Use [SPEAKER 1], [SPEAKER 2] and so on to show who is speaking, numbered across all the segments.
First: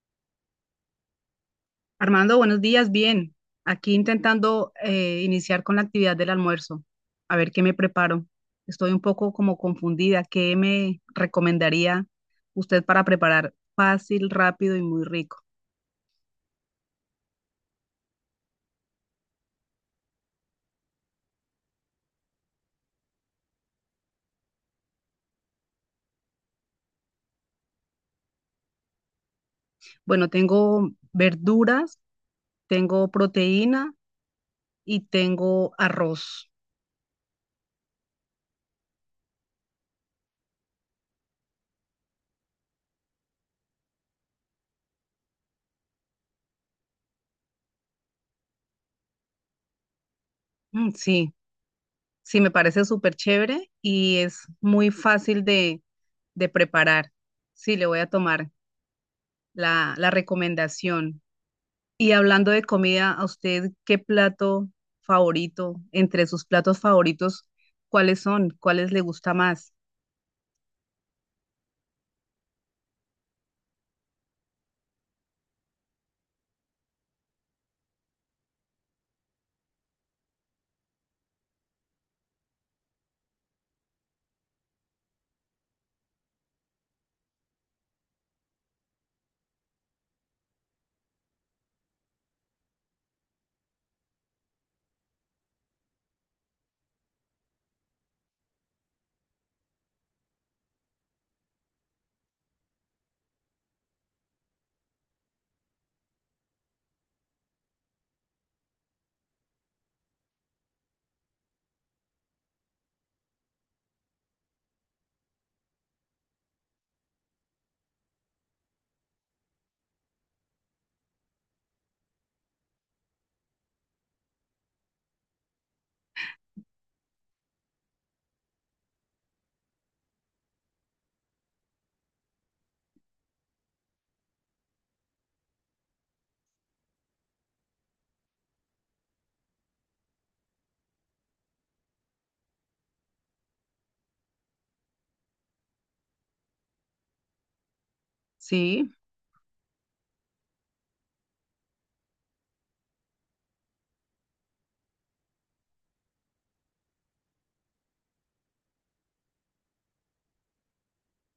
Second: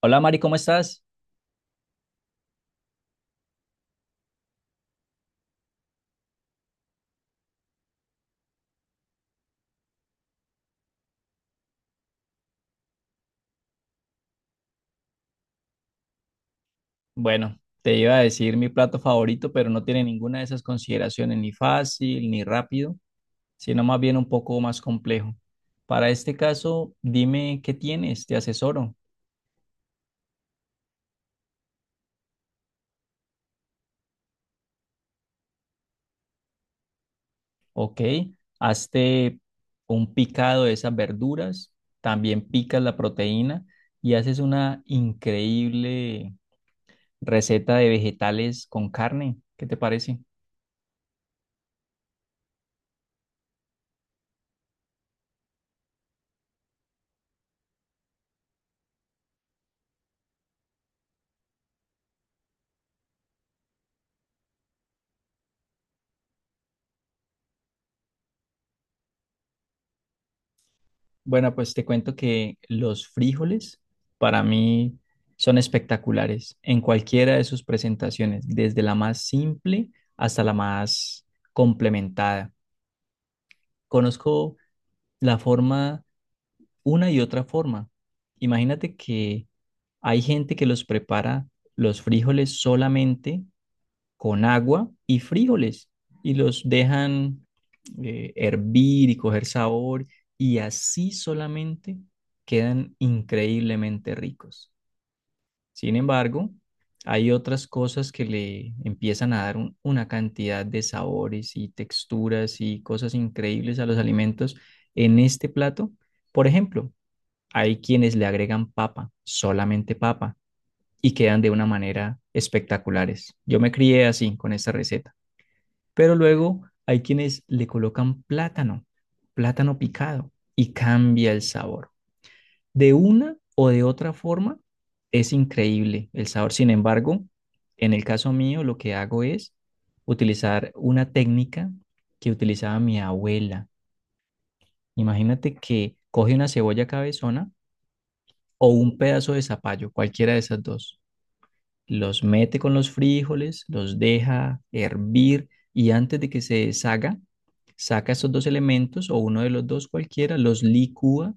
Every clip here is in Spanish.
[SPEAKER 1] Hola Mari, ¿cómo estás?
[SPEAKER 2] Armando, buenos días, bien. Aquí intentando iniciar con la actividad del almuerzo, a ver qué me preparo. Estoy un poco como confundida. ¿Qué me recomendaría usted para preparar fácil, rápido y muy rico?
[SPEAKER 1] Bueno, te iba a decir mi plato favorito, pero no tiene ninguna de esas consideraciones, ni fácil, ni rápido, sino más bien un poco más complejo. Para este caso, dime qué tienes, te asesoro,
[SPEAKER 2] Bueno, tengo verduras, tengo proteína y tengo arroz.
[SPEAKER 1] ¿ok? Hazte un picado de esas verduras, también picas la proteína y haces una increíble receta de vegetales con carne. ¿Qué te parece?
[SPEAKER 2] Mm, sí, sí, me parece súper chévere y es muy fácil de preparar. Sí, le voy a tomar la recomendación. Y hablando de comida, ¿a usted qué plato favorito, entre sus platos favoritos, cuáles son? ¿Cuáles le gusta más?
[SPEAKER 1] Bueno, pues te cuento que los frijoles para mí son espectaculares en cualquiera de sus presentaciones, desde la más simple hasta la más complementada. Conozco la forma, una y otra forma. Imagínate que hay gente que los prepara los frijoles solamente con agua y frijoles y los dejan hervir y coger sabor y así solamente quedan increíblemente ricos. Sin embargo, hay otras cosas que le empiezan a dar una cantidad de sabores y texturas y cosas increíbles a los alimentos en este plato. Por ejemplo, hay quienes le agregan papa, solamente papa, y quedan de una manera espectaculares. Yo me crié así con esta receta. Pero luego hay quienes le colocan plátano, plátano picado, y cambia el sabor. De una o de otra forma, es increíble el sabor. Sin embargo, en el caso mío, lo que hago es utilizar una técnica que utilizaba mi abuela. Imagínate que coge una cebolla cabezona o
[SPEAKER 2] Sí.
[SPEAKER 1] un pedazo de zapallo, cualquiera de esas dos. Los mete con los frijoles, los deja hervir y antes de que se deshaga, saca esos dos elementos o uno de los dos cualquiera, los licúa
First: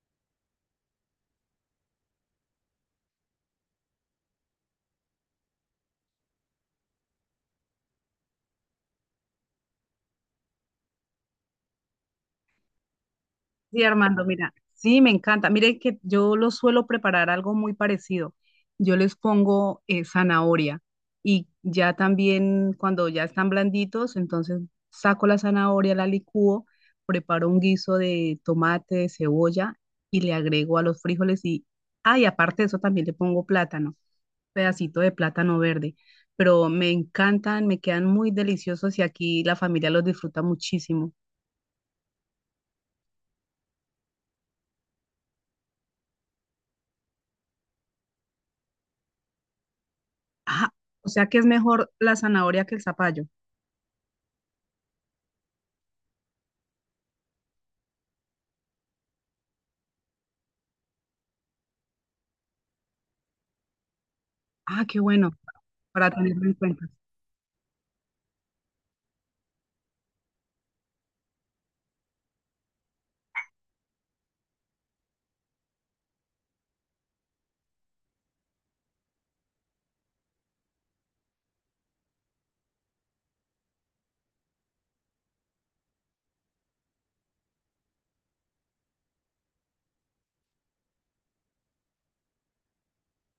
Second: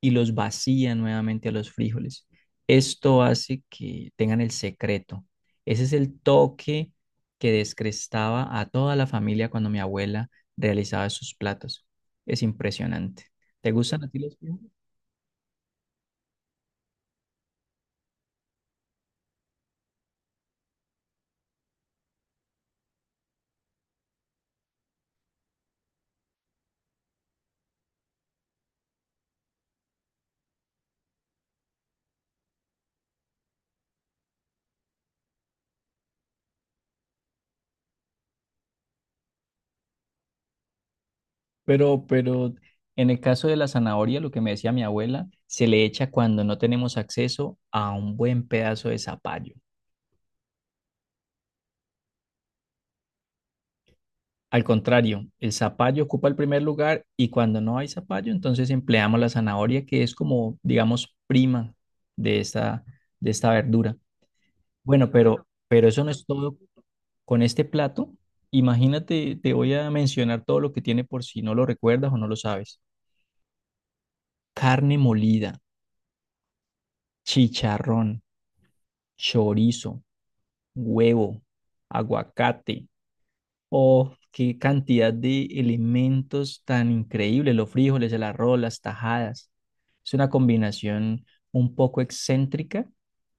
[SPEAKER 1] y los vacía nuevamente a los frijoles. Esto hace que tengan el secreto. Ese es el toque que descrestaba a toda la familia cuando mi abuela realizaba sus platos. Es impresionante. ¿Te
[SPEAKER 2] Sí,
[SPEAKER 1] gustan a ti
[SPEAKER 2] Armando,
[SPEAKER 1] los
[SPEAKER 2] mira,
[SPEAKER 1] frijoles?
[SPEAKER 2] sí, me encanta. Mire que yo lo suelo preparar algo muy parecido. Yo les pongo zanahoria y ya también cuando ya están blanditos, entonces saco la zanahoria, la licúo, preparo un guiso de tomate, de cebolla y le agrego a los frijoles y, ah, y aparte de eso también le pongo plátano, pedacito de plátano verde. Pero me encantan, me quedan muy deliciosos y aquí la familia los disfruta muchísimo.
[SPEAKER 1] Pero en el caso de la zanahoria, lo que me decía mi abuela, se le echa cuando no tenemos acceso a un buen pedazo de zapallo.
[SPEAKER 2] Ah, o sea que es mejor la zanahoria que el zapallo.
[SPEAKER 1] Al contrario, el zapallo ocupa el primer lugar y cuando no hay zapallo, entonces empleamos la zanahoria, que es como, digamos, prima de esta, de esta verdura.
[SPEAKER 2] Ah, qué
[SPEAKER 1] Bueno,
[SPEAKER 2] bueno,
[SPEAKER 1] pero eso no
[SPEAKER 2] para
[SPEAKER 1] es
[SPEAKER 2] tenerlo en
[SPEAKER 1] todo
[SPEAKER 2] cuenta.
[SPEAKER 1] con este plato. Imagínate, te voy a mencionar todo lo que tiene por si no lo recuerdas o no lo sabes. Carne molida, chicharrón, chorizo, huevo, aguacate. Oh, qué cantidad de elementos tan increíbles, los frijoles, el arroz, las tajadas. Es una combinación un poco excéntrica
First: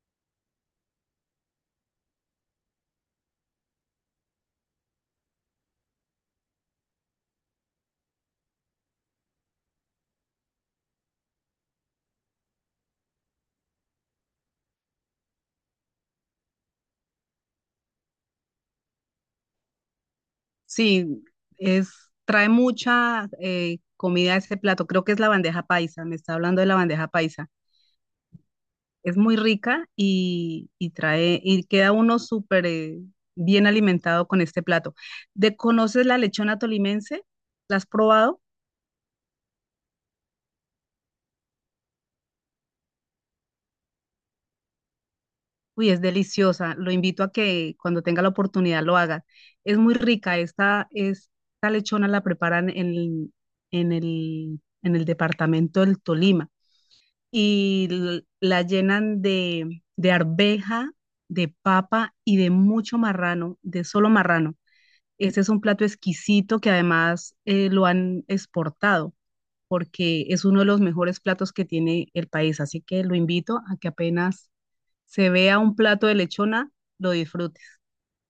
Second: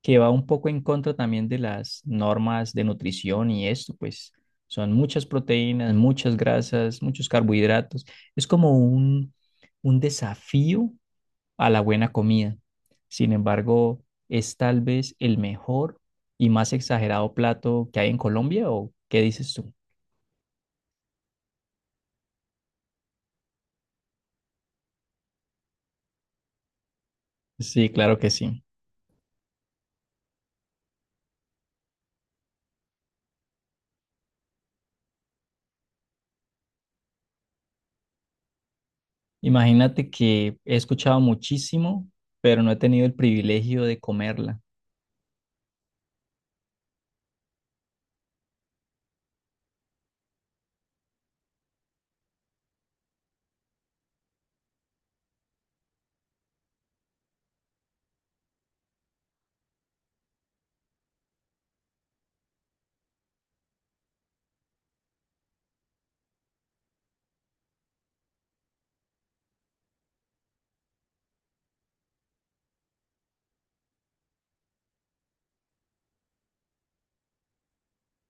[SPEAKER 1] que va un poco en contra también de las normas de nutrición y esto, pues son muchas proteínas, muchas grasas, muchos carbohidratos. Es como un desafío a la buena comida. Sin embargo, es tal vez el mejor y más exagerado plato que hay en Colombia, ¿o qué dices tú?
[SPEAKER 2] Sí, es, trae mucha comida a ese plato. Creo que es la bandeja paisa, me está hablando de la bandeja paisa.
[SPEAKER 1] Sí, claro que sí.
[SPEAKER 2] Es muy rica y trae, y queda uno súper bien alimentado con este plato. ¿De conoces la lechona tolimense? ¿La has probado?
[SPEAKER 1] Imagínate que he escuchado muchísimo, pero no he tenido el privilegio de comerla.
[SPEAKER 2] Uy, es deliciosa. Lo invito a que cuando tenga la oportunidad lo haga. Es muy rica. Esta lechona la preparan en en el departamento del Tolima y la llenan de arveja, de papa y de mucho marrano, de solo marrano. Este es un plato exquisito que además lo han exportado porque es uno de los mejores platos que tiene el país. Así que lo invito a que apenas se vea un plato de lechona, lo disfrutes.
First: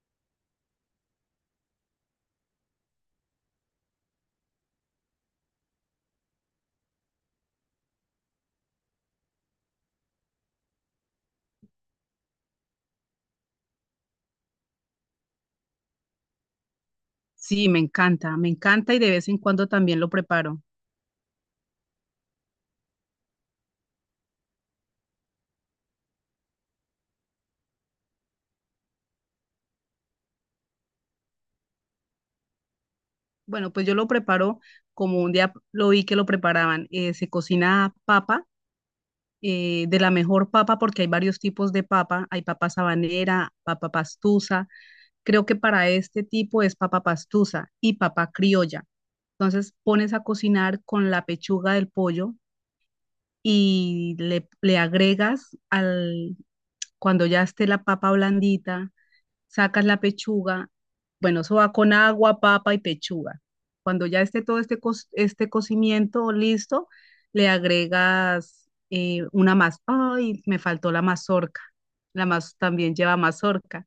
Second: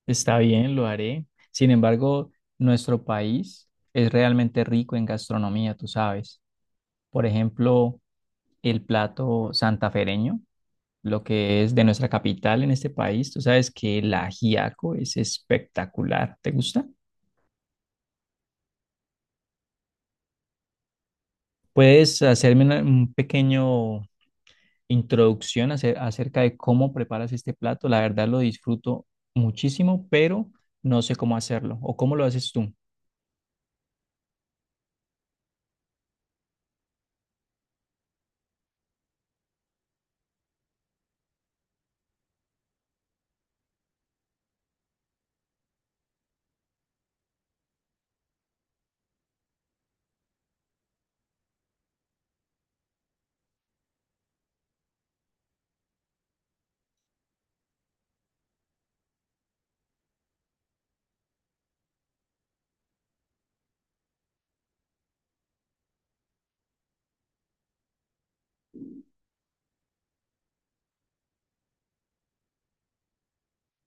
[SPEAKER 1] Está bien, lo haré. Sin embargo, nuestro país es realmente rico en gastronomía, tú sabes. Por ejemplo, el plato santafereño lo que es de nuestra capital en este país. Tú sabes que la ajiaco es espectacular. ¿Te gusta?
[SPEAKER 2] Sí, me encanta y de vez en cuando también lo preparo.
[SPEAKER 1] ¿Puedes hacerme un pequeño introducción acerca de cómo preparas este plato? La verdad lo disfruto muchísimo, pero no sé cómo hacerlo o cómo lo haces tú.
[SPEAKER 2] Bueno, pues yo lo preparo como un día lo vi que lo preparaban. Eh, se cocina papa, de la mejor papa porque hay varios tipos de papa. Hay papa sabanera, papa pastusa. Creo que para este tipo es papa pastusa y papa criolla. Entonces pones a cocinar con la pechuga del pollo y le agregas al, cuando ya esté la papa blandita sacas la pechuga, bueno, eso va con agua, papa y pechuga. Cuando ya esté todo este, este cocimiento listo, le agregas una más. Ay, me faltó la mazorca. La más también lleva mazorca.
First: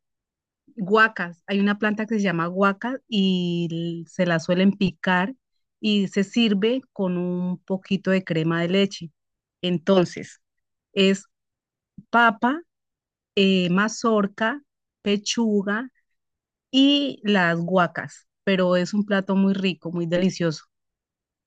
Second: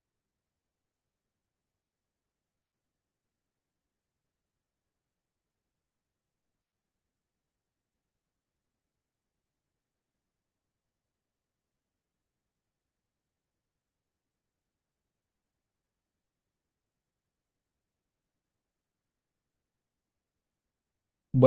[SPEAKER 2] Guacas. Hay una planta que se llama guaca y se la suelen picar y se sirve con un poquito de crema de leche. Entonces, es papa, mazorca, pechuga y las guacas, pero es un plato muy rico, muy delicioso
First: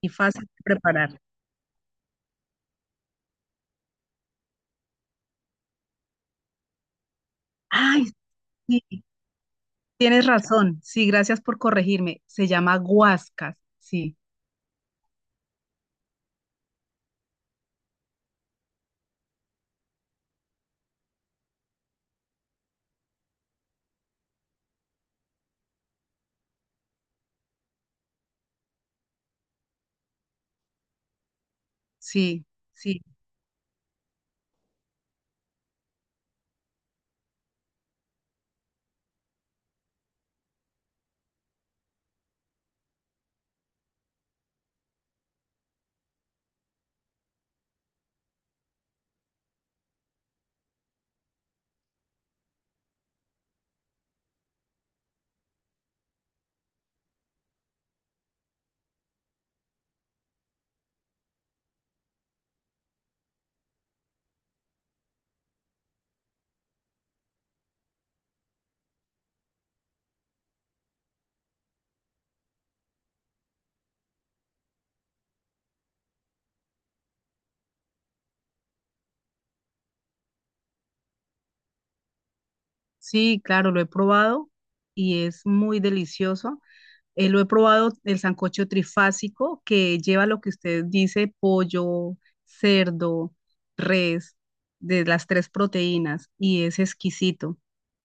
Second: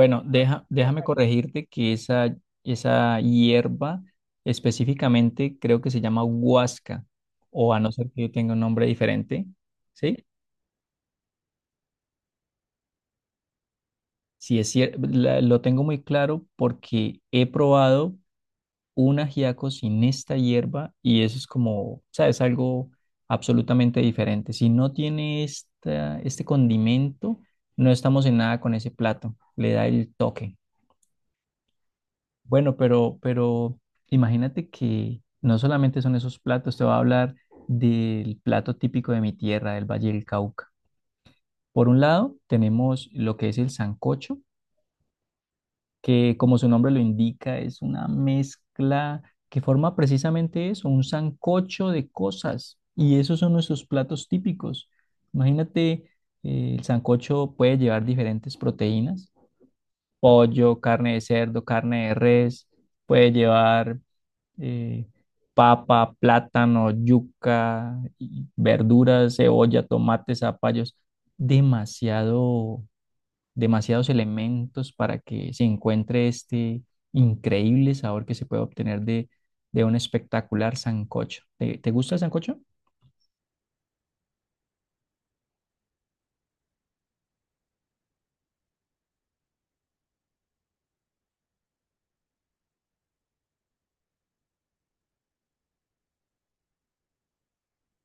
[SPEAKER 2] y fácil de
[SPEAKER 1] déjame bueno,
[SPEAKER 2] preparar.
[SPEAKER 1] corregirte que esa hierba específicamente creo que se llama huasca, o a no
[SPEAKER 2] Ay,
[SPEAKER 1] ser que tenga un
[SPEAKER 2] sí,
[SPEAKER 1] nombre diferente, ¿sí?
[SPEAKER 2] tienes razón. Sí, gracias por corregirme. Se llama guascas. Sí,
[SPEAKER 1] Sí, es cierto, lo tengo muy claro porque he probado un ajiaco sin esta hierba y eso es como, ¿sabes? Algo absolutamente diferente. Si no tiene este condimento, no estamos en nada con ese plato, le da el toque.
[SPEAKER 2] sí,
[SPEAKER 1] Bueno,
[SPEAKER 2] sí,
[SPEAKER 1] pero imagínate que no solamente son esos platos, te voy a hablar del plato típico de mi tierra, del Valle del Cauca. Por un lado, tenemos lo que es el sancocho que como su nombre lo indica, es una mezcla que forma precisamente eso, un sancocho de cosas. Y esos son nuestros platos típicos. Imagínate, el sancocho puede llevar diferentes proteínas, pollo, carne de cerdo, carne de res, puede llevar eh, papa, plátano, yuca, y verduras, cebolla, tomates, zapallos. Demasiado Demasiados elementos para que se encuentre este increíble sabor que se puede obtener de un espectacular sancocho. Te gusta el sancocho?
[SPEAKER 2] sí, claro, lo he probado y es muy delicioso. Lo he probado, el sancocho trifásico, que lleva lo que usted dice, pollo, cerdo, res, de las tres proteínas, y es exquisito.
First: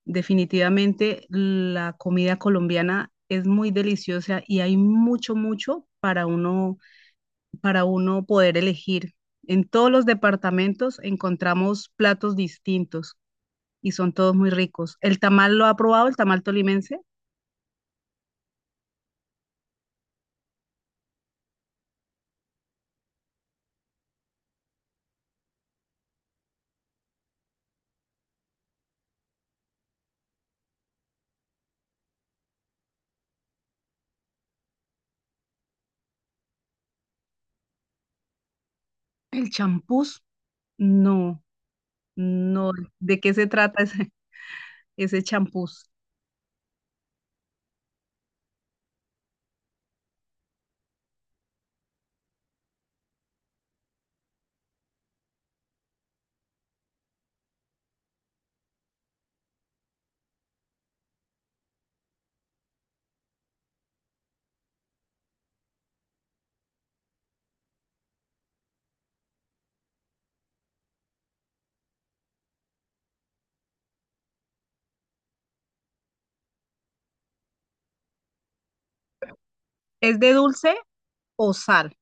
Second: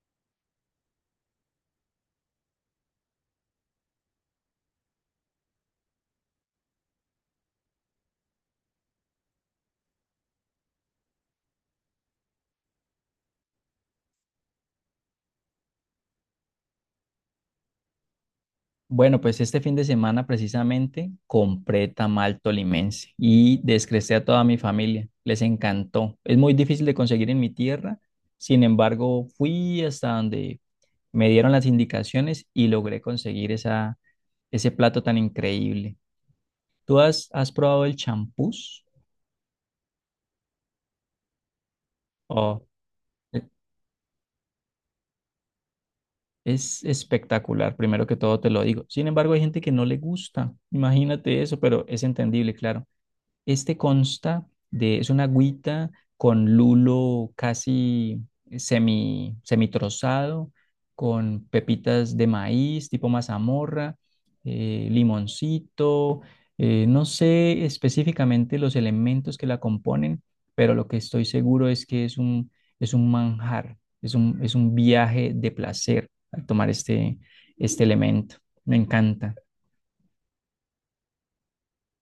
[SPEAKER 2] Definitivamente la comida colombiana es muy deliciosa y hay mucho, mucho para uno poder elegir. En todos los departamentos encontramos platos distintos y son todos muy ricos. ¿El tamal lo ha probado, el tamal tolimense?
[SPEAKER 1] Bueno, pues este fin de semana precisamente compré tamal tolimense y descresté a toda mi familia. Les encantó. Es muy difícil de conseguir en mi tierra. Sin embargo, fui hasta donde me dieron las indicaciones y logré conseguir ese plato tan increíble. ¿Tú has probado el champús?
[SPEAKER 2] ¿El champús? No.
[SPEAKER 1] Oh,
[SPEAKER 2] No, ¿de qué se trata ese champús?
[SPEAKER 1] es espectacular, primero que todo te lo digo. Sin embargo, hay gente que no le gusta, imagínate eso, pero es entendible, claro. Este consta de, es una agüita con lulo casi semitrozado, con pepitas de maíz tipo mazamorra, limoncito, no sé específicamente los elementos que la componen, pero lo que estoy seguro es que es es un manjar, es es un viaje de placer al tomar este elemento. Me encanta.
[SPEAKER 2] ¿Es de dulce o sal?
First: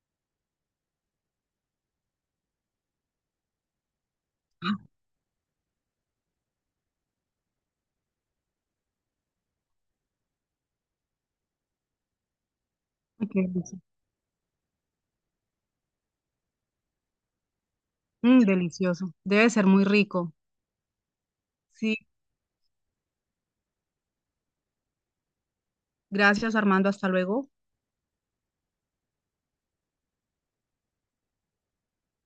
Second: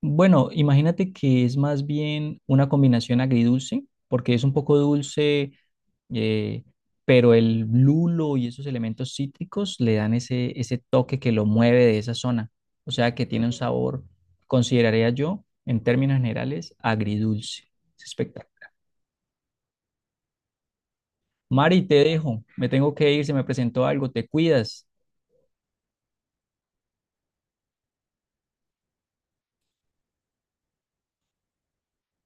[SPEAKER 1] Bueno, imagínate que es más bien una combinación agridulce, porque es un
[SPEAKER 2] Ah,
[SPEAKER 1] poco dulce, eh, pero el lulo y esos elementos cítricos le dan ese toque que lo mueve de esa zona. O sea que
[SPEAKER 2] qué
[SPEAKER 1] tiene un
[SPEAKER 2] delicia.
[SPEAKER 1] sabor, consideraría yo, en términos generales, agridulce. Es
[SPEAKER 2] Mm,
[SPEAKER 1] espectacular.
[SPEAKER 2] delicioso. Debe ser muy rico.
[SPEAKER 1] Mari, te
[SPEAKER 2] Sí,
[SPEAKER 1] dejo, me tengo que ir, se me presentó algo, te cuidas.
[SPEAKER 2] gracias Armando, hasta luego.